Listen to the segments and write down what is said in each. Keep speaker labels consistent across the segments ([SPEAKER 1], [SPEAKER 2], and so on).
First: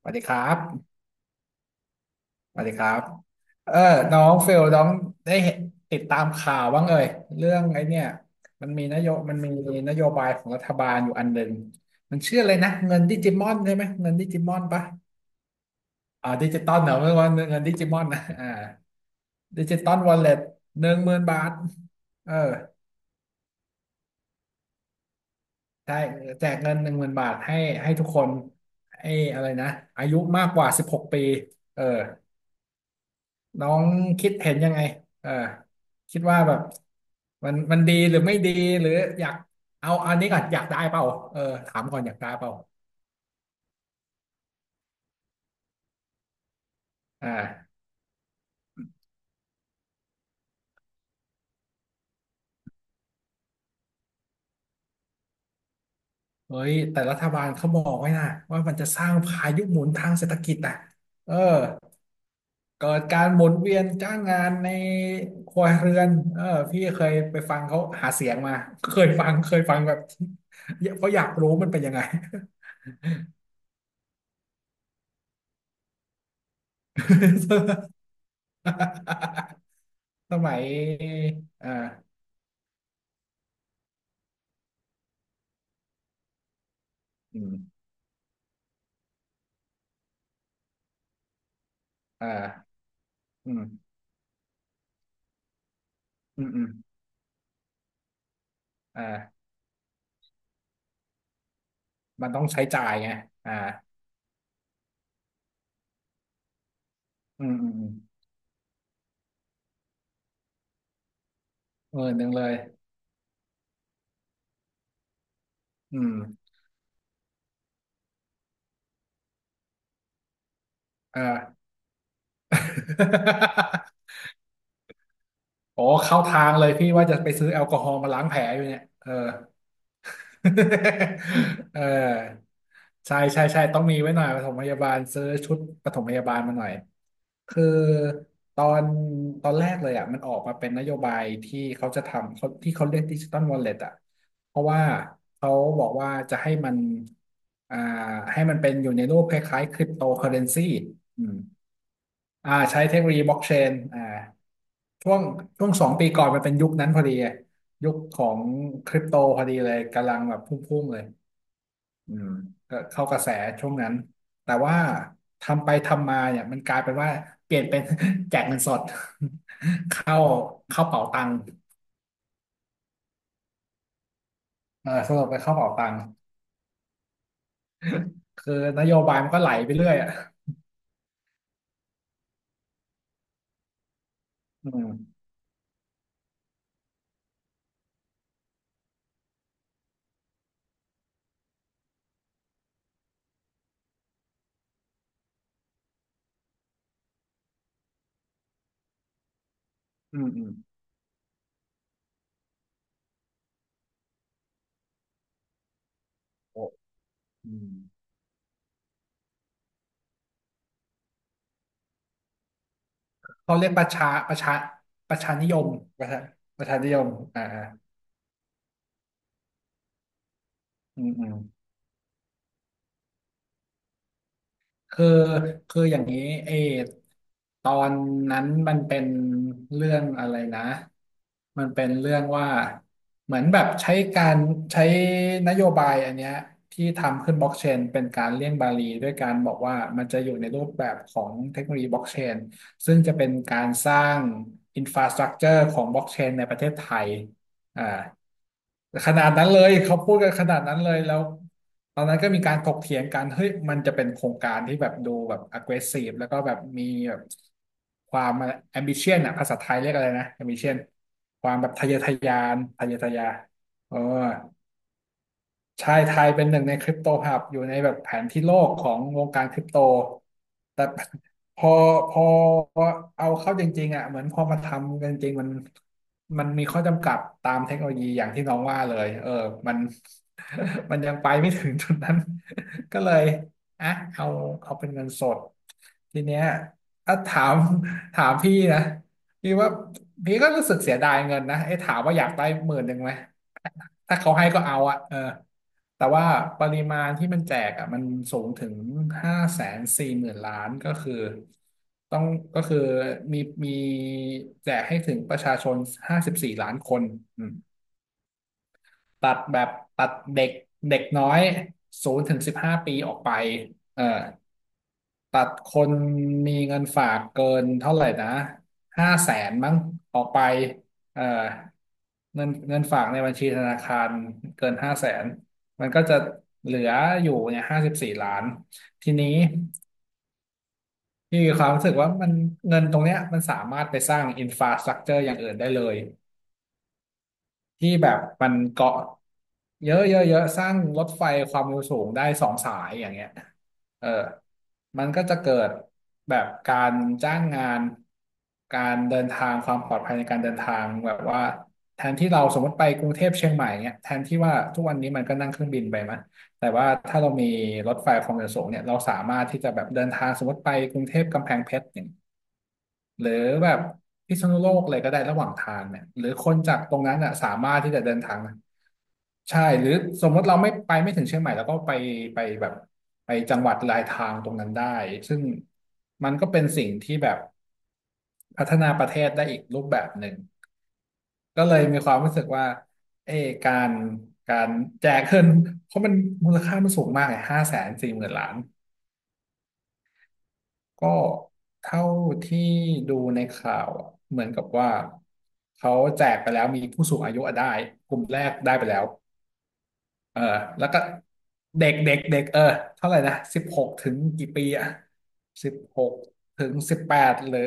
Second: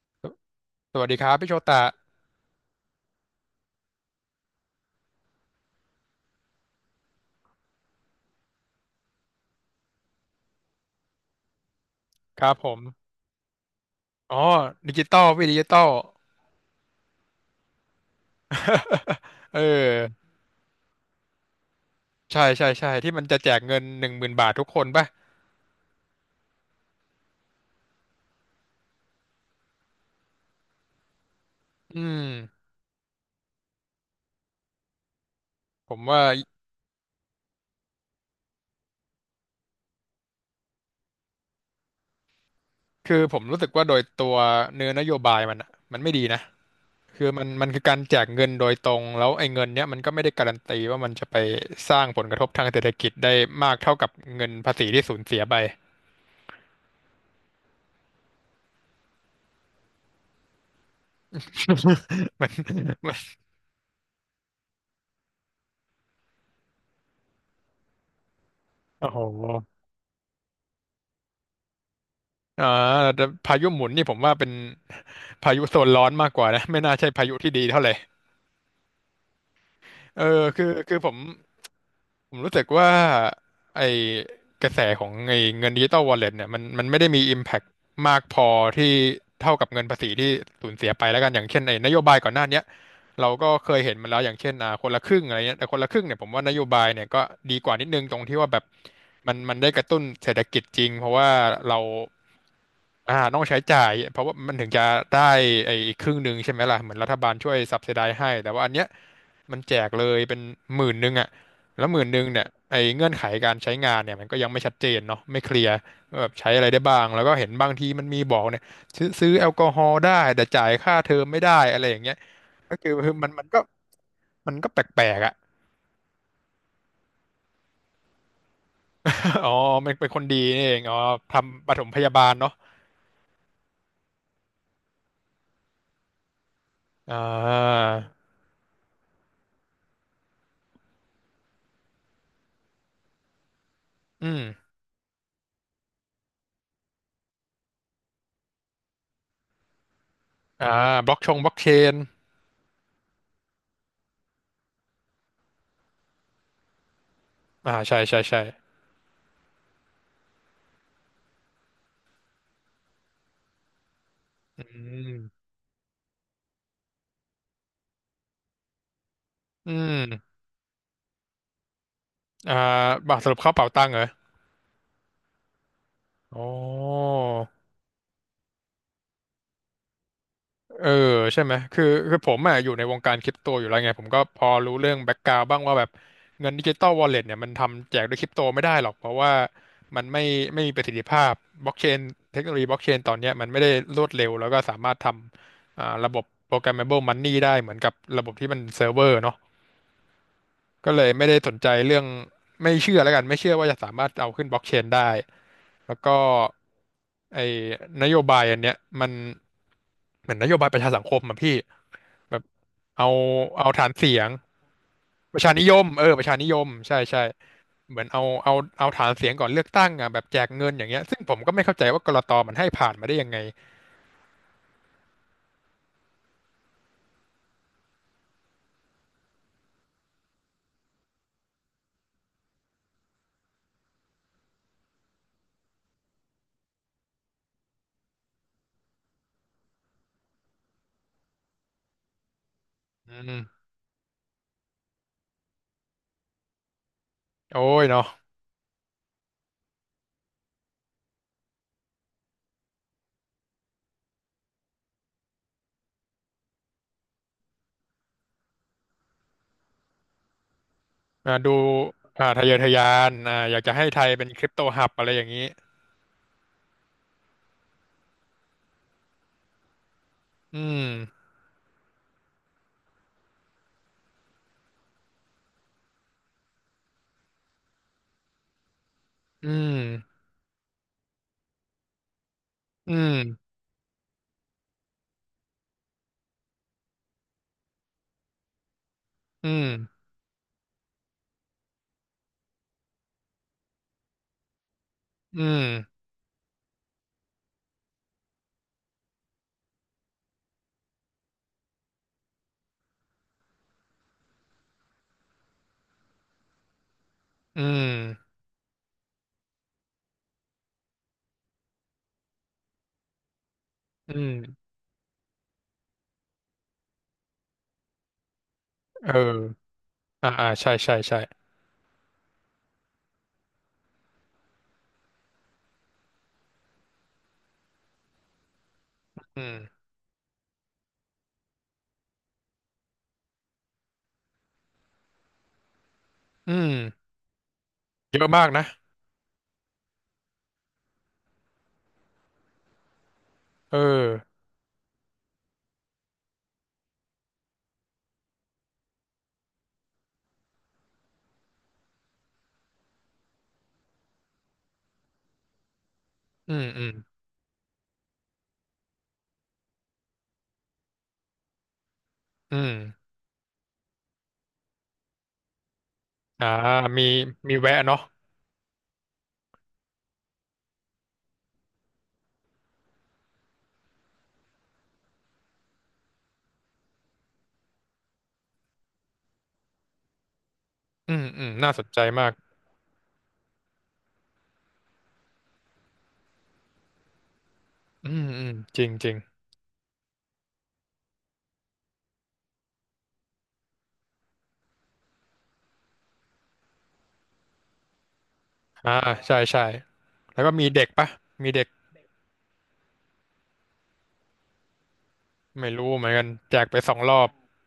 [SPEAKER 1] สวัสดี
[SPEAKER 2] ส
[SPEAKER 1] ครับ
[SPEAKER 2] สวัสดีครับพี่โชตะ
[SPEAKER 1] สวัสดีครับเออน้องเฟล น้องได้เห็นติดตามข่าวบ้างเอ่ย เรื่องไอ้เนี่ยมันมีนโยบายของรัฐบาลอยู่อันหนึ่งมันชื่อ
[SPEAKER 2] ค
[SPEAKER 1] อะ
[SPEAKER 2] รั
[SPEAKER 1] ไร
[SPEAKER 2] บผ
[SPEAKER 1] นะ
[SPEAKER 2] ม
[SPEAKER 1] เงินดิจิมอนใช่ไหม เงินดิ
[SPEAKER 2] อ๋อ
[SPEAKER 1] จิมอนปะ
[SPEAKER 2] ดิจิตอลพี่ดิจิตอล
[SPEAKER 1] ดิจิตอลเหรอเม่อวนเงินดิจิมอนนะ
[SPEAKER 2] เออ
[SPEAKER 1] ดิจิตอลวอลเล็ตหนึ่งหมื่นบาทเออ
[SPEAKER 2] ใช่ใช่ใช่ที่มันจะแจกเงิน10,000 บาททุกคนป่ะ
[SPEAKER 1] ใช่แจกเงินหนึ่งหมื่นบาทให้ให้ทุกคนให้อะไรนะอายุมากกว่า16ปีเออ
[SPEAKER 2] อืม
[SPEAKER 1] น้องคิดเห็นยังไงเออ
[SPEAKER 2] ผม
[SPEAKER 1] คิ
[SPEAKER 2] ว่า
[SPEAKER 1] ดว่าแบบมันดีหรือไม่ดีหรืออยากเอาอันนี้ก่อนอยากได้เปล่าเออถามก่อนอยากได้เปล่า
[SPEAKER 2] คือผมรู้สึกว่าโดยตัวเนื้อนโยบายมันอะมันไม่ดีนะคือมัน
[SPEAKER 1] อ่า
[SPEAKER 2] คือการแจกเงินโดยตรงแล้วไอ้เงินเนี้ยมันก็ไม่ได้การันตีว่ามันจะไปสร้างผลกระทบทางเศรษฐกิจได้มากเท่ากับเงินภาษีที่สูญเสียไป
[SPEAKER 1] เฮ้ยแต่รัฐบาลเขาบอกไว้นะว่ามันจะสร้างพายุหมุนทางเศรษฐกิจอ่ะเออ
[SPEAKER 2] มัน
[SPEAKER 1] เกิด
[SPEAKER 2] มั
[SPEAKER 1] กา
[SPEAKER 2] น
[SPEAKER 1] รหมุนเวียนจ้างงานในครัวเรือนเออพี่เคยไปฟังเขาหาเสียงมาเค
[SPEAKER 2] โอ้
[SPEAKER 1] ย
[SPEAKER 2] โห
[SPEAKER 1] ฟังเคยฟังแบบ เพราะอยากรู้มันเป็นยังไง
[SPEAKER 2] อ่าแต่พายุหมุนนี่ผมว่าเป็น พายุโซนร้อนมากกว่านะไม่น่าใช่พายุที่ดีเท่าไหร่ เออ
[SPEAKER 1] สมั
[SPEAKER 2] คื
[SPEAKER 1] ย
[SPEAKER 2] อคือผม
[SPEAKER 1] อ่า
[SPEAKER 2] ผมรู้สึกว่าไอ้กระแสของไอ้เงินดิจิตอลวอลเล็ตเนี่ยมันไม่ได้มี
[SPEAKER 1] อืม
[SPEAKER 2] Impact มากพอที่เท่ากับเงินภาษีที่สูญเสียไปแล้วกันอย่างเช่นไอ้นโยบายก่อนหน้าเนี้ย
[SPEAKER 1] อ่า
[SPEAKER 2] เราก็
[SPEAKER 1] อืม
[SPEAKER 2] เคยเห็นมาแล้วอย่างเช่นอ่าคนละครึ่งอะไรเงี้ยแต่คนละครึ่งเนี่ยผมว่า
[SPEAKER 1] อืม
[SPEAKER 2] นโย
[SPEAKER 1] อืม
[SPEAKER 2] บายเนี่ยก็ดีกว่านิดนึงตรงที่ว่าแบบมัน
[SPEAKER 1] อ่า
[SPEAKER 2] มันได้กระตุ้นเศรษฐกิจจริงเพราะว่าเรา
[SPEAKER 1] มันต้องใช้จ่ายไง
[SPEAKER 2] อ่าต้อง
[SPEAKER 1] อ่า
[SPEAKER 2] ใช้จ่ายเพราะว่ามันถึงจะได้ไอ้อีกครึ่งหนึ่งใช่ไหมล่ะเหมือนรัฐบาล
[SPEAKER 1] อื
[SPEAKER 2] ช่ว
[SPEAKER 1] ม
[SPEAKER 2] ย
[SPEAKER 1] อืม
[SPEAKER 2] ซับ
[SPEAKER 1] อื
[SPEAKER 2] s
[SPEAKER 1] ม
[SPEAKER 2] i ได z e ให้แต่ว่าอันเนี้ยมันแจกเลยเป็น10,000อ่ะ แล้ว
[SPEAKER 1] เอ
[SPEAKER 2] ห
[SPEAKER 1] อ
[SPEAKER 2] มื่นห
[SPEAKER 1] ห
[SPEAKER 2] นึ่ง
[SPEAKER 1] นึ่งเล
[SPEAKER 2] เนี่ย
[SPEAKER 1] ย
[SPEAKER 2] ไอ้เงื่อนไขการใช้งานเนี่ยมันก็ยังไม่ชัดเจนเนาะไม่เคลียร์
[SPEAKER 1] อื
[SPEAKER 2] ว่าแบบใช้
[SPEAKER 1] ม
[SPEAKER 2] อะไรได้บ้างแล้วก็เห็นบางทีมันมีบอกเนี่ยซื้อแอลกอฮอล์ได้แต่จ่ายค่าเทอมไม่ได้
[SPEAKER 1] อ่า
[SPEAKER 2] อะไรอย่างเงี้ยก็คือมันก็ มันก็แปลกๆอ่ะ
[SPEAKER 1] โอ้เข้าทางเลยพี่ว่าจะไปซื้อแอลกอฮอล์มาล้างแผลอยู่เนี่ยเออ
[SPEAKER 2] อ๋อมันเป็นคนดีนี่เองอ๋อทำ ป
[SPEAKER 1] เอ
[SPEAKER 2] ฐ
[SPEAKER 1] อ
[SPEAKER 2] มพยาบาลเนาะ
[SPEAKER 1] ใช่ใช่ใช่ต้องมีไว้หน่อยปฐมพยาบาลซื้อชุดปฐมพยาบาลมาหน่อย
[SPEAKER 2] อ่
[SPEAKER 1] คือ
[SPEAKER 2] า
[SPEAKER 1] ตอนตอนแรกเลยอ่ะมันออกมาเป็นนโยบายที่เขาจะทำเขาที่เขาเรียกดิจิตอลวอลเล็ตอ่ะ
[SPEAKER 2] อืม
[SPEAKER 1] เพราะว่าเขาบอกว่าจะให้มันอ่าให้มันเป็นอยู่ในรูปคล้ายๆคริปโตเคอเรนซี
[SPEAKER 2] อ่า
[SPEAKER 1] อืม
[SPEAKER 2] บล็อกเชน
[SPEAKER 1] ใช้เทคโนโลยีบล็อกเชนช่วงช่วงสองปีก่อนมันเป็นยุคนั้นพอดีอะ
[SPEAKER 2] อ่า
[SPEAKER 1] ยุค
[SPEAKER 2] ใช่
[SPEAKER 1] ข
[SPEAKER 2] ใช่
[SPEAKER 1] อ
[SPEAKER 2] ใช่
[SPEAKER 1] งคริปโตพอดีเลยกำลังแบบพุ่งๆเลยอืมก็เข้ากระแสช่วงนั้นแต่
[SPEAKER 2] อื
[SPEAKER 1] ว่า
[SPEAKER 2] ม
[SPEAKER 1] ทำไปทำมาเนี่ยมันกลายเป็นว่าเปลี่ยนเป็น แจกเงินสด
[SPEAKER 2] อื
[SPEAKER 1] เข้า
[SPEAKER 2] ม
[SPEAKER 1] เข้าเป๋าตังค์
[SPEAKER 2] อ่าสรุปเข้าเป๋าตังค์เหรอ
[SPEAKER 1] เออสรุปไปเข้าเป๋าตังค์
[SPEAKER 2] อ๋อ
[SPEAKER 1] คือนโยบายมันก็ไหลไปเรื่อยอ่ะ
[SPEAKER 2] เออใช่ไหมคือผมอ่ะอยู่ในวงการคริปโตอยู่แล้วไงผมก็พอ
[SPEAKER 1] อื
[SPEAKER 2] รู้เรื่องแบ็ก
[SPEAKER 1] ม
[SPEAKER 2] กราวบ้างว่าแบบเงินดิจิตอลวอลเล็ตเนี่ยมันทำแจกด้วยคริปโตไม่ได้หรอกเพราะว่ามันไม่มีประสิทธิภาพบล็อกเชนเทคโนโลยีบล็อกเชนตอนเนี้ยมันไม่ได้รวดเร็วแล้วก็สามารถทำอ่าระบบ programmable money ได้เหมือนกับระบบที่มันเซิร์ฟเวอร์เนาะ
[SPEAKER 1] อืมอืม
[SPEAKER 2] ก็เลยไม่ได้สนใจเรื่องไม่เชื่อแล้วกันไม่เชื่อว่าจะสามารถเอาขึ้นบล็อกเชนได้แล้วก็
[SPEAKER 1] โอ้
[SPEAKER 2] ไอ้
[SPEAKER 1] อืม
[SPEAKER 2] นโยบายอันเนี้ยมันเหมือนนโยบายประชาสังคมอะพี่ แบบเอา
[SPEAKER 1] เขาเรี
[SPEAKER 2] เอา
[SPEAKER 1] ยก
[SPEAKER 2] ฐานเสียง
[SPEAKER 1] ประชา
[SPEAKER 2] ประ
[SPEAKER 1] นิ
[SPEAKER 2] ชา
[SPEAKER 1] ย
[SPEAKER 2] นิ
[SPEAKER 1] ม
[SPEAKER 2] ยม
[SPEAKER 1] ป
[SPEAKER 2] เอ
[SPEAKER 1] ระ
[SPEAKER 2] อ
[SPEAKER 1] ชา
[SPEAKER 2] ประชานิย
[SPEAKER 1] ป
[SPEAKER 2] ม
[SPEAKER 1] ระชานิย
[SPEAKER 2] ใช่
[SPEAKER 1] ม
[SPEAKER 2] ใช่
[SPEAKER 1] อ่า
[SPEAKER 2] เหมือนเอาฐานเสียงก่อนเลือกตั้งอ่ะแบบแจกเงินอย่างเงี้
[SPEAKER 1] อื
[SPEAKER 2] ย
[SPEAKER 1] ม
[SPEAKER 2] ซึ่ง
[SPEAKER 1] อื
[SPEAKER 2] ผ
[SPEAKER 1] ม
[SPEAKER 2] มก็ไม่เข้าใจว่ากลตมันให้ผ่านมาได้ยังไง
[SPEAKER 1] คือคืออย่างนี้เอตอนนั้นมันเป็นเรื่องอะไรนะมันเป็นเรื่องว่าเหมือนแบบใช้การใช้นโยบายอันเนี้ยที่ทำขึ้นบล็อกเชนเป็นการเลี่ยงบาลีด้วยการบอกว่ามันจะอยู่ในรูปแบบของเทคโนโลยีบล็อกเชนซึ่ง
[SPEAKER 2] อื
[SPEAKER 1] จะเป็นกา
[SPEAKER 2] ม
[SPEAKER 1] รสร้างอินฟราสตรั t เจอร์ของบล็อกเชนในประเทศไทย
[SPEAKER 2] โอ้ย
[SPEAKER 1] อ่า
[SPEAKER 2] เนาะ
[SPEAKER 1] ขนาดนั้นเลยเขาพูดกันขนาดนั้นเลยแล้วตอนนั้นก็มีการถกเถียงกันเฮ้ยมันจะเป็นโครงการที่แบบดูแบบ aggressive แล้วก็แบบมีแบบความ ambition อะภาษาไทยเรียกอะไรนะ ambition
[SPEAKER 2] อ่า
[SPEAKER 1] ค
[SPEAKER 2] ดู
[SPEAKER 1] วามแบบทะเยอทะ
[SPEAKER 2] อ่า
[SPEAKER 1] ยา
[SPEAKER 2] ทะเยอ
[SPEAKER 1] น
[SPEAKER 2] ทะยา
[SPEAKER 1] ทะเยอ
[SPEAKER 2] น
[SPEAKER 1] ทะยา
[SPEAKER 2] อ่า
[SPEAKER 1] น
[SPEAKER 2] อยากจะให้
[SPEAKER 1] เออ
[SPEAKER 2] ไทยเป็นคริปโตฮับอะไรอย่างนี้
[SPEAKER 1] ใช่ไทยเป็นหนึ่งในคริปโตฮับอยู่ในแบบแผนที่โลกของวงการคริปโต
[SPEAKER 2] อื
[SPEAKER 1] แต่
[SPEAKER 2] ม
[SPEAKER 1] พอพอเอาเข้าจริงๆอ่ะเหมือนพอมาทำกันจริงๆมันมีข้อจำกัดตามเทคโนโลยีอย่างที่น้องว่าเลยเออ
[SPEAKER 2] อื
[SPEAKER 1] มัน
[SPEAKER 2] ม
[SPEAKER 1] มันยังไปไม่ถึงจุดนั้น
[SPEAKER 2] อื
[SPEAKER 1] ก็เลย
[SPEAKER 2] ม
[SPEAKER 1] อ่ะเอาเอาเป็นเงินสดทีเนี้ยถ้าถาม ถามพี่นะ
[SPEAKER 2] อื
[SPEAKER 1] พี่
[SPEAKER 2] ม
[SPEAKER 1] ว่าพี่ก็รู้สึกเสียดายเงินนะเอ้ถามว่าอยากได้10,000ไหม ถ้าเขาให้ก็เอาอะเออ
[SPEAKER 2] อืม
[SPEAKER 1] แต่ว่าปริมาณที่มันแจกอะมันสูงถึง540,000,000,000ก็คือต้องก็คือมีมีแจกให้ถึงประชาชนห้าสิบสี่ล้านคน
[SPEAKER 2] อืม
[SPEAKER 1] ตัดแบบตัดเด็กเด็กน้อย0-15ปีออกไปเออ
[SPEAKER 2] อืม
[SPEAKER 1] ตัดคนมีเงินฝากเกินเท่าไหร่นะห้า
[SPEAKER 2] เอ
[SPEAKER 1] แสน
[SPEAKER 2] อ
[SPEAKER 1] มั้งออก
[SPEAKER 2] อ่า
[SPEAKER 1] ไป
[SPEAKER 2] อ่าใช่ใช่ใช่
[SPEAKER 1] เออเงินเงินฝากในบัญชีธนาคารเกินห้าแสนมันก็จะเหลืออยู่เนี่ยห้าสิบสี่ล้าน ทีนี้
[SPEAKER 2] อืม
[SPEAKER 1] พี่มีความรู้สึกว่ามันเงินตรงเนี้ยมันสามารถไปสร้างอินฟราสตรักเจอร์อย่างอื่นได้เลย
[SPEAKER 2] อืม
[SPEAKER 1] ที่แบ
[SPEAKER 2] เย
[SPEAKER 1] บ
[SPEAKER 2] อะมา
[SPEAKER 1] มั
[SPEAKER 2] ก
[SPEAKER 1] น
[SPEAKER 2] นะ
[SPEAKER 1] เกาะเยอะเยอะเยอะสร้างรถไฟความเร็วสูงได้สองสายอย่างเงี้ย
[SPEAKER 2] เออ
[SPEAKER 1] เออมันก็จะเกิดแบบการจ้างงานการเดินทางความปลอดภัยในการเดินทางแบบว่าแทนที่เราสมมติไปกรุงเทพเชียงใหม่เงี้ยแทนที่ว่าทุกวันนี้มันก็นั่งเครื่องบินไปมั้ย
[SPEAKER 2] อืม
[SPEAKER 1] แต่
[SPEAKER 2] อื
[SPEAKER 1] ว่า
[SPEAKER 2] ม
[SPEAKER 1] ถ้าเรามีรถไฟความเร็วสูงเนี่ยเราสามารถที่จะแบบเดินทางสมมติไปกรุงเทพกำแพงเพชรเนี่ย
[SPEAKER 2] อืม
[SPEAKER 1] หรือแบบพิษณุโลกอะไรก็ได้ระหว่างทางเนี่ยหรือ
[SPEAKER 2] อ่า
[SPEAKER 1] คนจากตร
[SPEAKER 2] มี
[SPEAKER 1] งนั้นอ่ะสา
[SPEAKER 2] มี
[SPEAKER 1] มา
[SPEAKER 2] แวะ
[SPEAKER 1] รถที่
[SPEAKER 2] เนาะ
[SPEAKER 1] จะเดินทางนะใช่หรือสมมติเราไม่ไปไม่ถึงเชียงใหม่แล้วก็ไปไปแบบไปจังหวัดลายทางตรงนั้นได้ซึ่งมันก็เป็นสิ่งที่แบบพัฒนาประเทศได้อีกรูปแบบหนึ่ง
[SPEAKER 2] อืมอืม
[SPEAKER 1] ก็
[SPEAKER 2] น่า
[SPEAKER 1] เล
[SPEAKER 2] ส
[SPEAKER 1] ย
[SPEAKER 2] น
[SPEAKER 1] มี
[SPEAKER 2] ใจ
[SPEAKER 1] ความ
[SPEAKER 2] มาก
[SPEAKER 1] รู้สึกว่าเออการการแจกเงินเพราะมันมูลค่ามันสูงมากไงห้าแสน
[SPEAKER 2] อื
[SPEAKER 1] สี่ห
[SPEAKER 2] ม
[SPEAKER 1] มื่น
[SPEAKER 2] อื
[SPEAKER 1] ล้า
[SPEAKER 2] ม
[SPEAKER 1] น
[SPEAKER 2] จริงจริง
[SPEAKER 1] ก็เท่าที่ดูในข่าวอะเหมือนกับว่าเขาแจกไปแล้วมีผู้สูงอายุอะได้กลุ่มแรกได้ไป
[SPEAKER 2] อ่า
[SPEAKER 1] แล้ว
[SPEAKER 2] ใช่ใช่
[SPEAKER 1] เอ
[SPEAKER 2] แล้
[SPEAKER 1] อ
[SPEAKER 2] วก็มีเด็
[SPEAKER 1] แล้
[SPEAKER 2] ก
[SPEAKER 1] วก็
[SPEAKER 2] ปะมีเด็ก
[SPEAKER 1] เด็กเด็กเด็กเออเท่าไหร่นะ16อ่ะ
[SPEAKER 2] ไม่
[SPEAKER 1] สิบ
[SPEAKER 2] รู้
[SPEAKER 1] ห
[SPEAKER 2] เหมือน
[SPEAKER 1] ก
[SPEAKER 2] กันแจ
[SPEAKER 1] ถึ
[SPEAKER 2] ก
[SPEAKER 1] ง
[SPEAKER 2] ไปส
[SPEAKER 1] สิ
[SPEAKER 2] อง
[SPEAKER 1] บ
[SPEAKER 2] ร
[SPEAKER 1] แป
[SPEAKER 2] อบ
[SPEAKER 1] ดหรือ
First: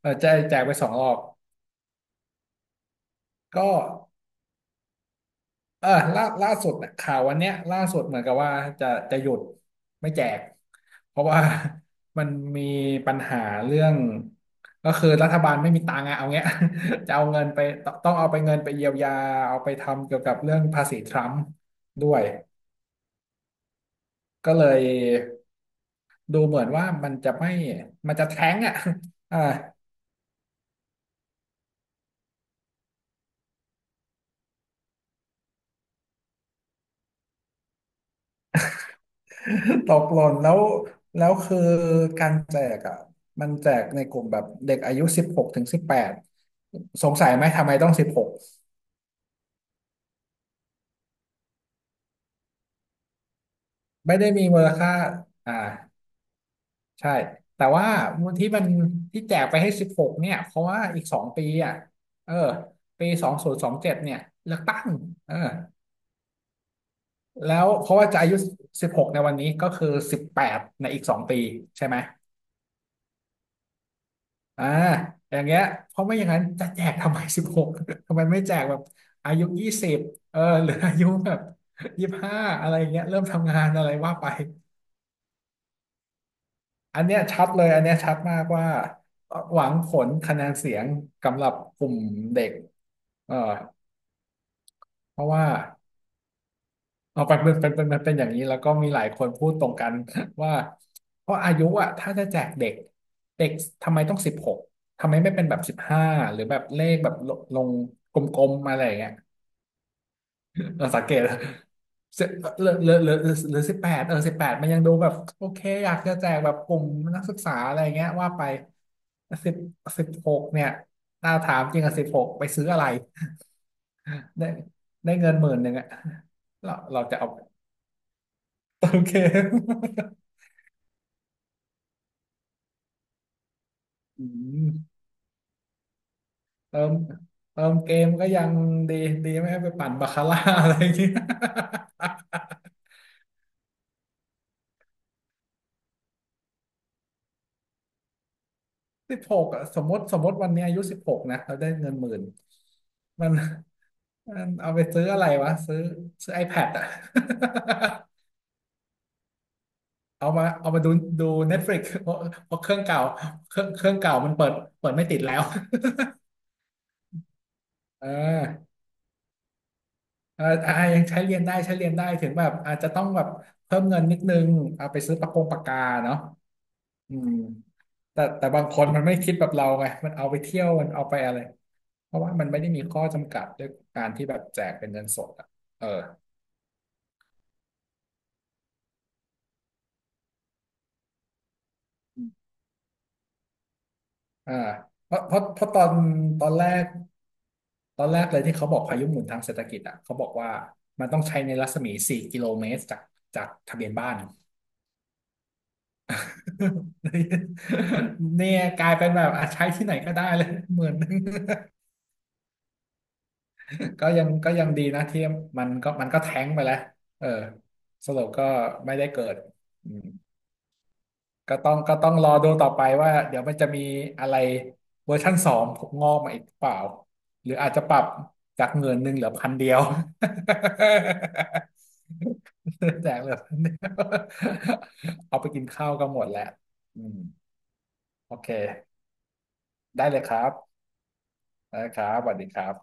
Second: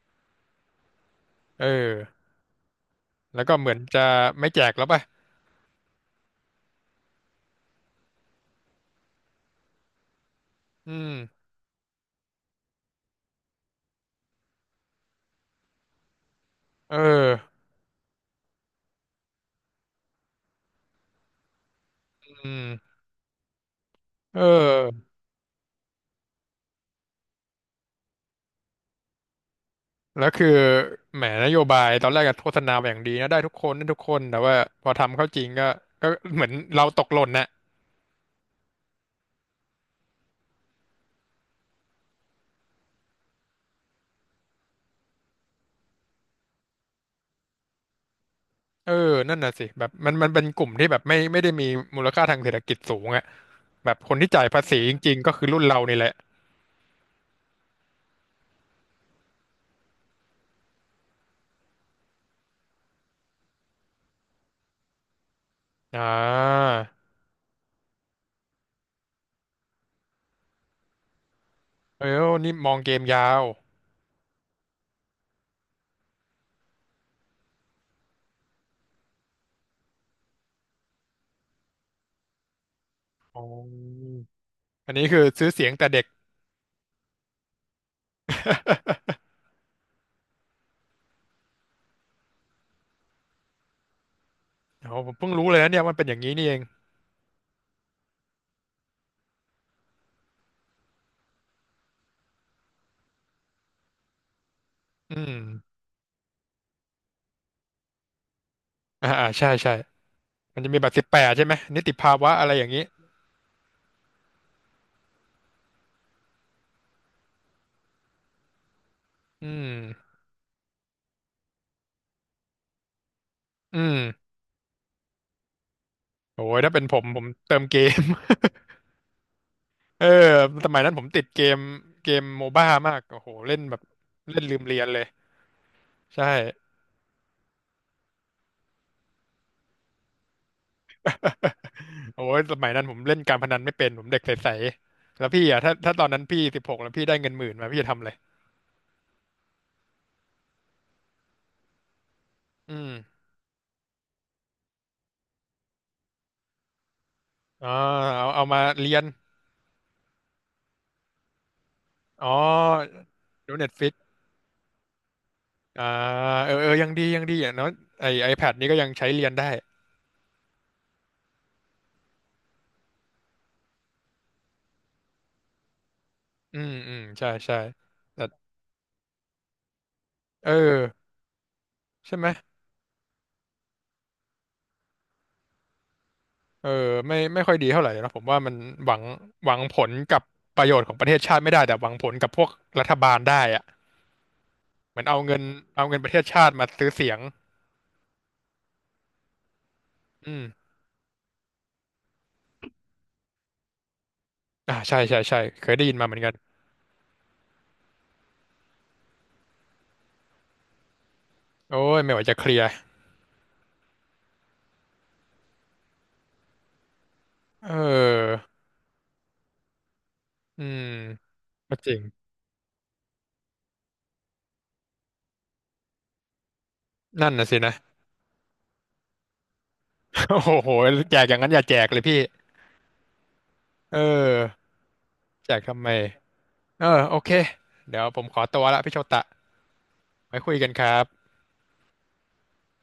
[SPEAKER 1] เออแจกไป2 รอบ
[SPEAKER 2] เออแล้วก็เห
[SPEAKER 1] ก็
[SPEAKER 2] มือนจะไม่แจกแล้วปะ
[SPEAKER 1] เออล่าสุดน่ะข่าววันเนี้ยล่าสุดเหมือนกับว่าจะหยุดไม่แจก
[SPEAKER 2] อื
[SPEAKER 1] เพราะว่า
[SPEAKER 2] ม
[SPEAKER 1] มันมีปัญหาเรื่องก็คือรัฐบาลไม่มีตังค์อะเอาเงี้ย
[SPEAKER 2] เออ
[SPEAKER 1] จะเอาเงินไปต้องเงินไปเยียวยาเอาไปทำเกี่ยวกับเรื่องภาษีทรัมป์ด้วย
[SPEAKER 2] อืมเ
[SPEAKER 1] ก็เลย
[SPEAKER 2] ออ
[SPEAKER 1] ดูเหมือนว่ามันจะแท้งอ่ะ อ่า
[SPEAKER 2] แล้วคือแหมนโยบายตอนแรกก็โฆษณาไบบอย่างดีนะได้ทุกคนได้ทุกคนแต่ว่าพอทำเข้าจริงก็ก็เหมือนเราตกหล่นนะ
[SPEAKER 1] ตกหล่นแล้วแล้วคือการแจกอ่ะมันแจกในกลุ่มแบบเด็กอายุสิบหกถึงสิบแปดสงสัยไหมทำไมต้องสิบหก
[SPEAKER 2] เออนั่นน่ะสิแบบมันมันเป็นกลุ่มที่แบบไม่ได้มีมูลค่าทางเศรษฐกิจสูงอะ แบบค
[SPEAKER 1] ไม่
[SPEAKER 2] น
[SPEAKER 1] ได้
[SPEAKER 2] ที่
[SPEAKER 1] มี
[SPEAKER 2] จ่าย
[SPEAKER 1] มู
[SPEAKER 2] ภา
[SPEAKER 1] ล
[SPEAKER 2] ษี
[SPEAKER 1] ค่า
[SPEAKER 2] จริงๆก็คือ
[SPEAKER 1] อ่า
[SPEAKER 2] รุ่นเรานี่แหละ
[SPEAKER 1] ใช่แต่ว่าที่มันที่แจกไปให้สิบหกเนี่ยเพราะว่าอีกสองปีอ่ะเออปี2027เนี่ยเลือกตั้งเออ
[SPEAKER 2] อ่า
[SPEAKER 1] แล้วเพราะว่าจะอายุสิบหกในวันนี้ก็คือ18 ในอีก 2 ปีใช่ไหม
[SPEAKER 2] เออนี่มองเกมยาว
[SPEAKER 1] อ่าอย่างเงี้ยเพราะไม่อย่างนั้นจะแจกทำไม 16ทำไมไม่แจกแบบอายุยี่สิบเออ หรืออายุแบบ25อะไรอย่างเงี้ยเริ่ม
[SPEAKER 2] อ๋อ
[SPEAKER 1] ทำงานอะไรว่าไป
[SPEAKER 2] อันนี้คือซื้อเสียงแต่เด็ก
[SPEAKER 1] อันเนี้ยชัดเลยอันเนี้ยชัดมากว่า หวังผลคะแนนเสียงกำหรับกลุ่มเด็กเออ
[SPEAKER 2] โอ้ผม
[SPEAKER 1] เพ
[SPEAKER 2] เพิ่
[SPEAKER 1] ราะ
[SPEAKER 2] ง
[SPEAKER 1] ว่า
[SPEAKER 2] รู้เลยนะเนี่ยมันเป็นอย่างนี้นี่เอง
[SPEAKER 1] เอาไปเป็นอย่างนี้แล้วก็มีหลายคนพูดตรงกัน ว่าเพราะอายุอ่ะถ้าจะแจกเด็กเด็กทำไมต้องสิบหกทำ
[SPEAKER 2] อื
[SPEAKER 1] ไมไม่เป็นแบบสิ
[SPEAKER 2] ม
[SPEAKER 1] บห้าหรือแบบเลขแบบลงกลมๆมาอะไรอย่าง
[SPEAKER 2] อ่า
[SPEAKER 1] เงี้ย
[SPEAKER 2] อ่า ใช่ ใช่ มันจะ มี
[SPEAKER 1] เรา
[SPEAKER 2] บัตร
[SPEAKER 1] สั
[SPEAKER 2] สิ
[SPEAKER 1] ง
[SPEAKER 2] บ
[SPEAKER 1] เก
[SPEAKER 2] แป
[SPEAKER 1] ต
[SPEAKER 2] ดใช่ไหม นิติภา
[SPEAKER 1] สิ
[SPEAKER 2] วะอะไรอ
[SPEAKER 1] ห
[SPEAKER 2] ย่า
[SPEAKER 1] รื
[SPEAKER 2] ง
[SPEAKER 1] อ
[SPEAKER 2] นี้
[SPEAKER 1] หรือหรือหรือ18 เออ 18มันยังดูแบบโอเคอยากจะแจกแบบกลุ่มนักศึกษาอะไรเงี้ยว่าไป
[SPEAKER 2] อื
[SPEAKER 1] สิบสิบ
[SPEAKER 2] ม
[SPEAKER 1] หกเนี่ยถ้าถามจริงอะสิบหกไปซื้ออะไร
[SPEAKER 2] อืม
[SPEAKER 1] ได้ได้เงิน 10,000อะ
[SPEAKER 2] โอ้ย ถ้า
[SPEAKER 1] เรา
[SPEAKER 2] เป็นผ
[SPEAKER 1] เรา
[SPEAKER 2] ม
[SPEAKER 1] จะ
[SPEAKER 2] ผม
[SPEAKER 1] เอา
[SPEAKER 2] เติมเกม
[SPEAKER 1] เติมเกม
[SPEAKER 2] เออสมัยนั้นผมติดเกมเกมโมบ้ามากโอ้โหเล่นแบบ
[SPEAKER 1] อื
[SPEAKER 2] เล่นลืม
[SPEAKER 1] ม
[SPEAKER 2] เรียนเลยใช่
[SPEAKER 1] เติมเติมเกมก็ยังดีดีไม่ให้ไปปั่นบาคาร่า อะไรอย่างเงี้ย
[SPEAKER 2] โอ้ยสมัยนั้นผมเล่นการพนันไม่เป็นผมเด็กใสๆแล้วพี่อ่ะถ้าตอนนั้นพี่16แล้วพี่ได้เงิน 10,000มาพี่จะทำอะไร
[SPEAKER 1] สิบหกอะสมมติสมมติวันนี้อายุสิบหกนะเราได้เงินหมื่น
[SPEAKER 2] อืม
[SPEAKER 1] มันมันเอาไปซื้ออะไรวะซื้อ iPad อะ
[SPEAKER 2] อ๋อเอามาเรียน
[SPEAKER 1] เอามาดูดู Netflix เพราะ
[SPEAKER 2] อ๋อ
[SPEAKER 1] เพราะเครื่องเก่า
[SPEAKER 2] ดู
[SPEAKER 1] เครื่อ
[SPEAKER 2] เน็
[SPEAKER 1] ง
[SPEAKER 2] ต
[SPEAKER 1] เค
[SPEAKER 2] ฟิ
[SPEAKER 1] รื่อ
[SPEAKER 2] ก
[SPEAKER 1] งเก่ามันเปิดไม่ติดแล้ว
[SPEAKER 2] อ่าเออเออยังดียังดีอย่างน้อย
[SPEAKER 1] เ
[SPEAKER 2] ไอแพด
[SPEAKER 1] อ
[SPEAKER 2] นี้ก็
[SPEAKER 1] อ
[SPEAKER 2] ยังใช้เรียนได้
[SPEAKER 1] เออยังใช้เรียนได้ใช้เรียนได้ถึงแบบอาจจะต้องแบบเพิ่มเงินนิดนึงเอาไปซื้อปากกาเนาะ
[SPEAKER 2] อืมอืม
[SPEAKER 1] อื
[SPEAKER 2] ใช่
[SPEAKER 1] ม
[SPEAKER 2] ใช่
[SPEAKER 1] แต่
[SPEAKER 2] แต่
[SPEAKER 1] แต่บางคนมันไม่คิดแบบเราไงมันเอาไป
[SPEAKER 2] เออ
[SPEAKER 1] เที่ยว มันเอาไปอะไร เพ
[SPEAKER 2] ใช่
[SPEAKER 1] ราะ
[SPEAKER 2] ไหม
[SPEAKER 1] ว่ามันไม่ได้มีข้อจำกัดด้วยการที่แบบแจกเป็นเงินสดอ่ะเออ
[SPEAKER 2] เออไม่ค่อยดีเท่าไหร่นะผมว่ามันหวังผลกับประโยชน์ของประเทศชาติไม่ได้แต่หวังผลกับพวกรัฐบาลได้อะ
[SPEAKER 1] อ่า
[SPEAKER 2] เหมือน
[SPEAKER 1] เพ
[SPEAKER 2] เอา
[SPEAKER 1] ราะเพ
[SPEAKER 2] เงิน
[SPEAKER 1] ราะเพราะ
[SPEAKER 2] ประเทศ
[SPEAKER 1] ต
[SPEAKER 2] ชา
[SPEAKER 1] อ
[SPEAKER 2] ติ
[SPEAKER 1] นแร
[SPEAKER 2] มา
[SPEAKER 1] ก
[SPEAKER 2] ซื้อเสียง
[SPEAKER 1] ตอนแรกเลยที่เขาบอกพายุหมุนทางเศรษฐกิจอ่ะเขาบอก
[SPEAKER 2] อืม
[SPEAKER 1] ว่ามันต้องใช้ในรัศมี4 กิโลเมตรจากทะเบียนบ้าน
[SPEAKER 2] อ่าใช่ใช่ใช่เคยได้ยินมาเหมือนกัน
[SPEAKER 1] เนี่ยกลายเป็นแบบอ่ะใช้ที่ไหนก็ได้เลยหมื่นหนึ่ง
[SPEAKER 2] โอ้ยไม่ไหวจะเคลียร์
[SPEAKER 1] ก็ยังดีนะที่มันก็แท้งไปแล้วเออ
[SPEAKER 2] เ
[SPEAKER 1] สรุป
[SPEAKER 2] ออ
[SPEAKER 1] ก็ไม่ได้เกิดอืม
[SPEAKER 2] อืม
[SPEAKER 1] ก็ต้อ
[SPEAKER 2] ก็
[SPEAKER 1] ง
[SPEAKER 2] จ
[SPEAKER 1] ก็
[SPEAKER 2] ริง
[SPEAKER 1] ต้องรอดูต่อไปว่าเดี๋ยวมันจะมีอะไรเวอร์ชั่นสองงอกมาอีกเปล่า
[SPEAKER 2] นั่นน่ะ
[SPEAKER 1] หรือ
[SPEAKER 2] สิ
[SPEAKER 1] อาจ
[SPEAKER 2] นะ
[SPEAKER 1] จะปรับจากหมื่นหนึ่งเหลือพันเดียว
[SPEAKER 2] โอ้โหแจกอย่างนั้นอย่าแจกเลยพี่
[SPEAKER 1] แจกเหลือพันเดีย
[SPEAKER 2] เอ
[SPEAKER 1] ว
[SPEAKER 2] อ
[SPEAKER 1] เอาไป
[SPEAKER 2] แจก
[SPEAKER 1] กิน
[SPEAKER 2] ทำไม
[SPEAKER 1] ข้าวก็หมดแล้ว
[SPEAKER 2] เออ
[SPEAKER 1] อื
[SPEAKER 2] โอ
[SPEAKER 1] ม
[SPEAKER 2] เคเดี๋ยวผม
[SPEAKER 1] โอ
[SPEAKER 2] ขอ
[SPEAKER 1] เค
[SPEAKER 2] ตัวละพี่โชตะ
[SPEAKER 1] ได้เลยค
[SPEAKER 2] ไว้
[SPEAKER 1] รั
[SPEAKER 2] คุยกัน
[SPEAKER 1] บ
[SPEAKER 2] ครับ
[SPEAKER 1] ได้ครับสวัสดีครับ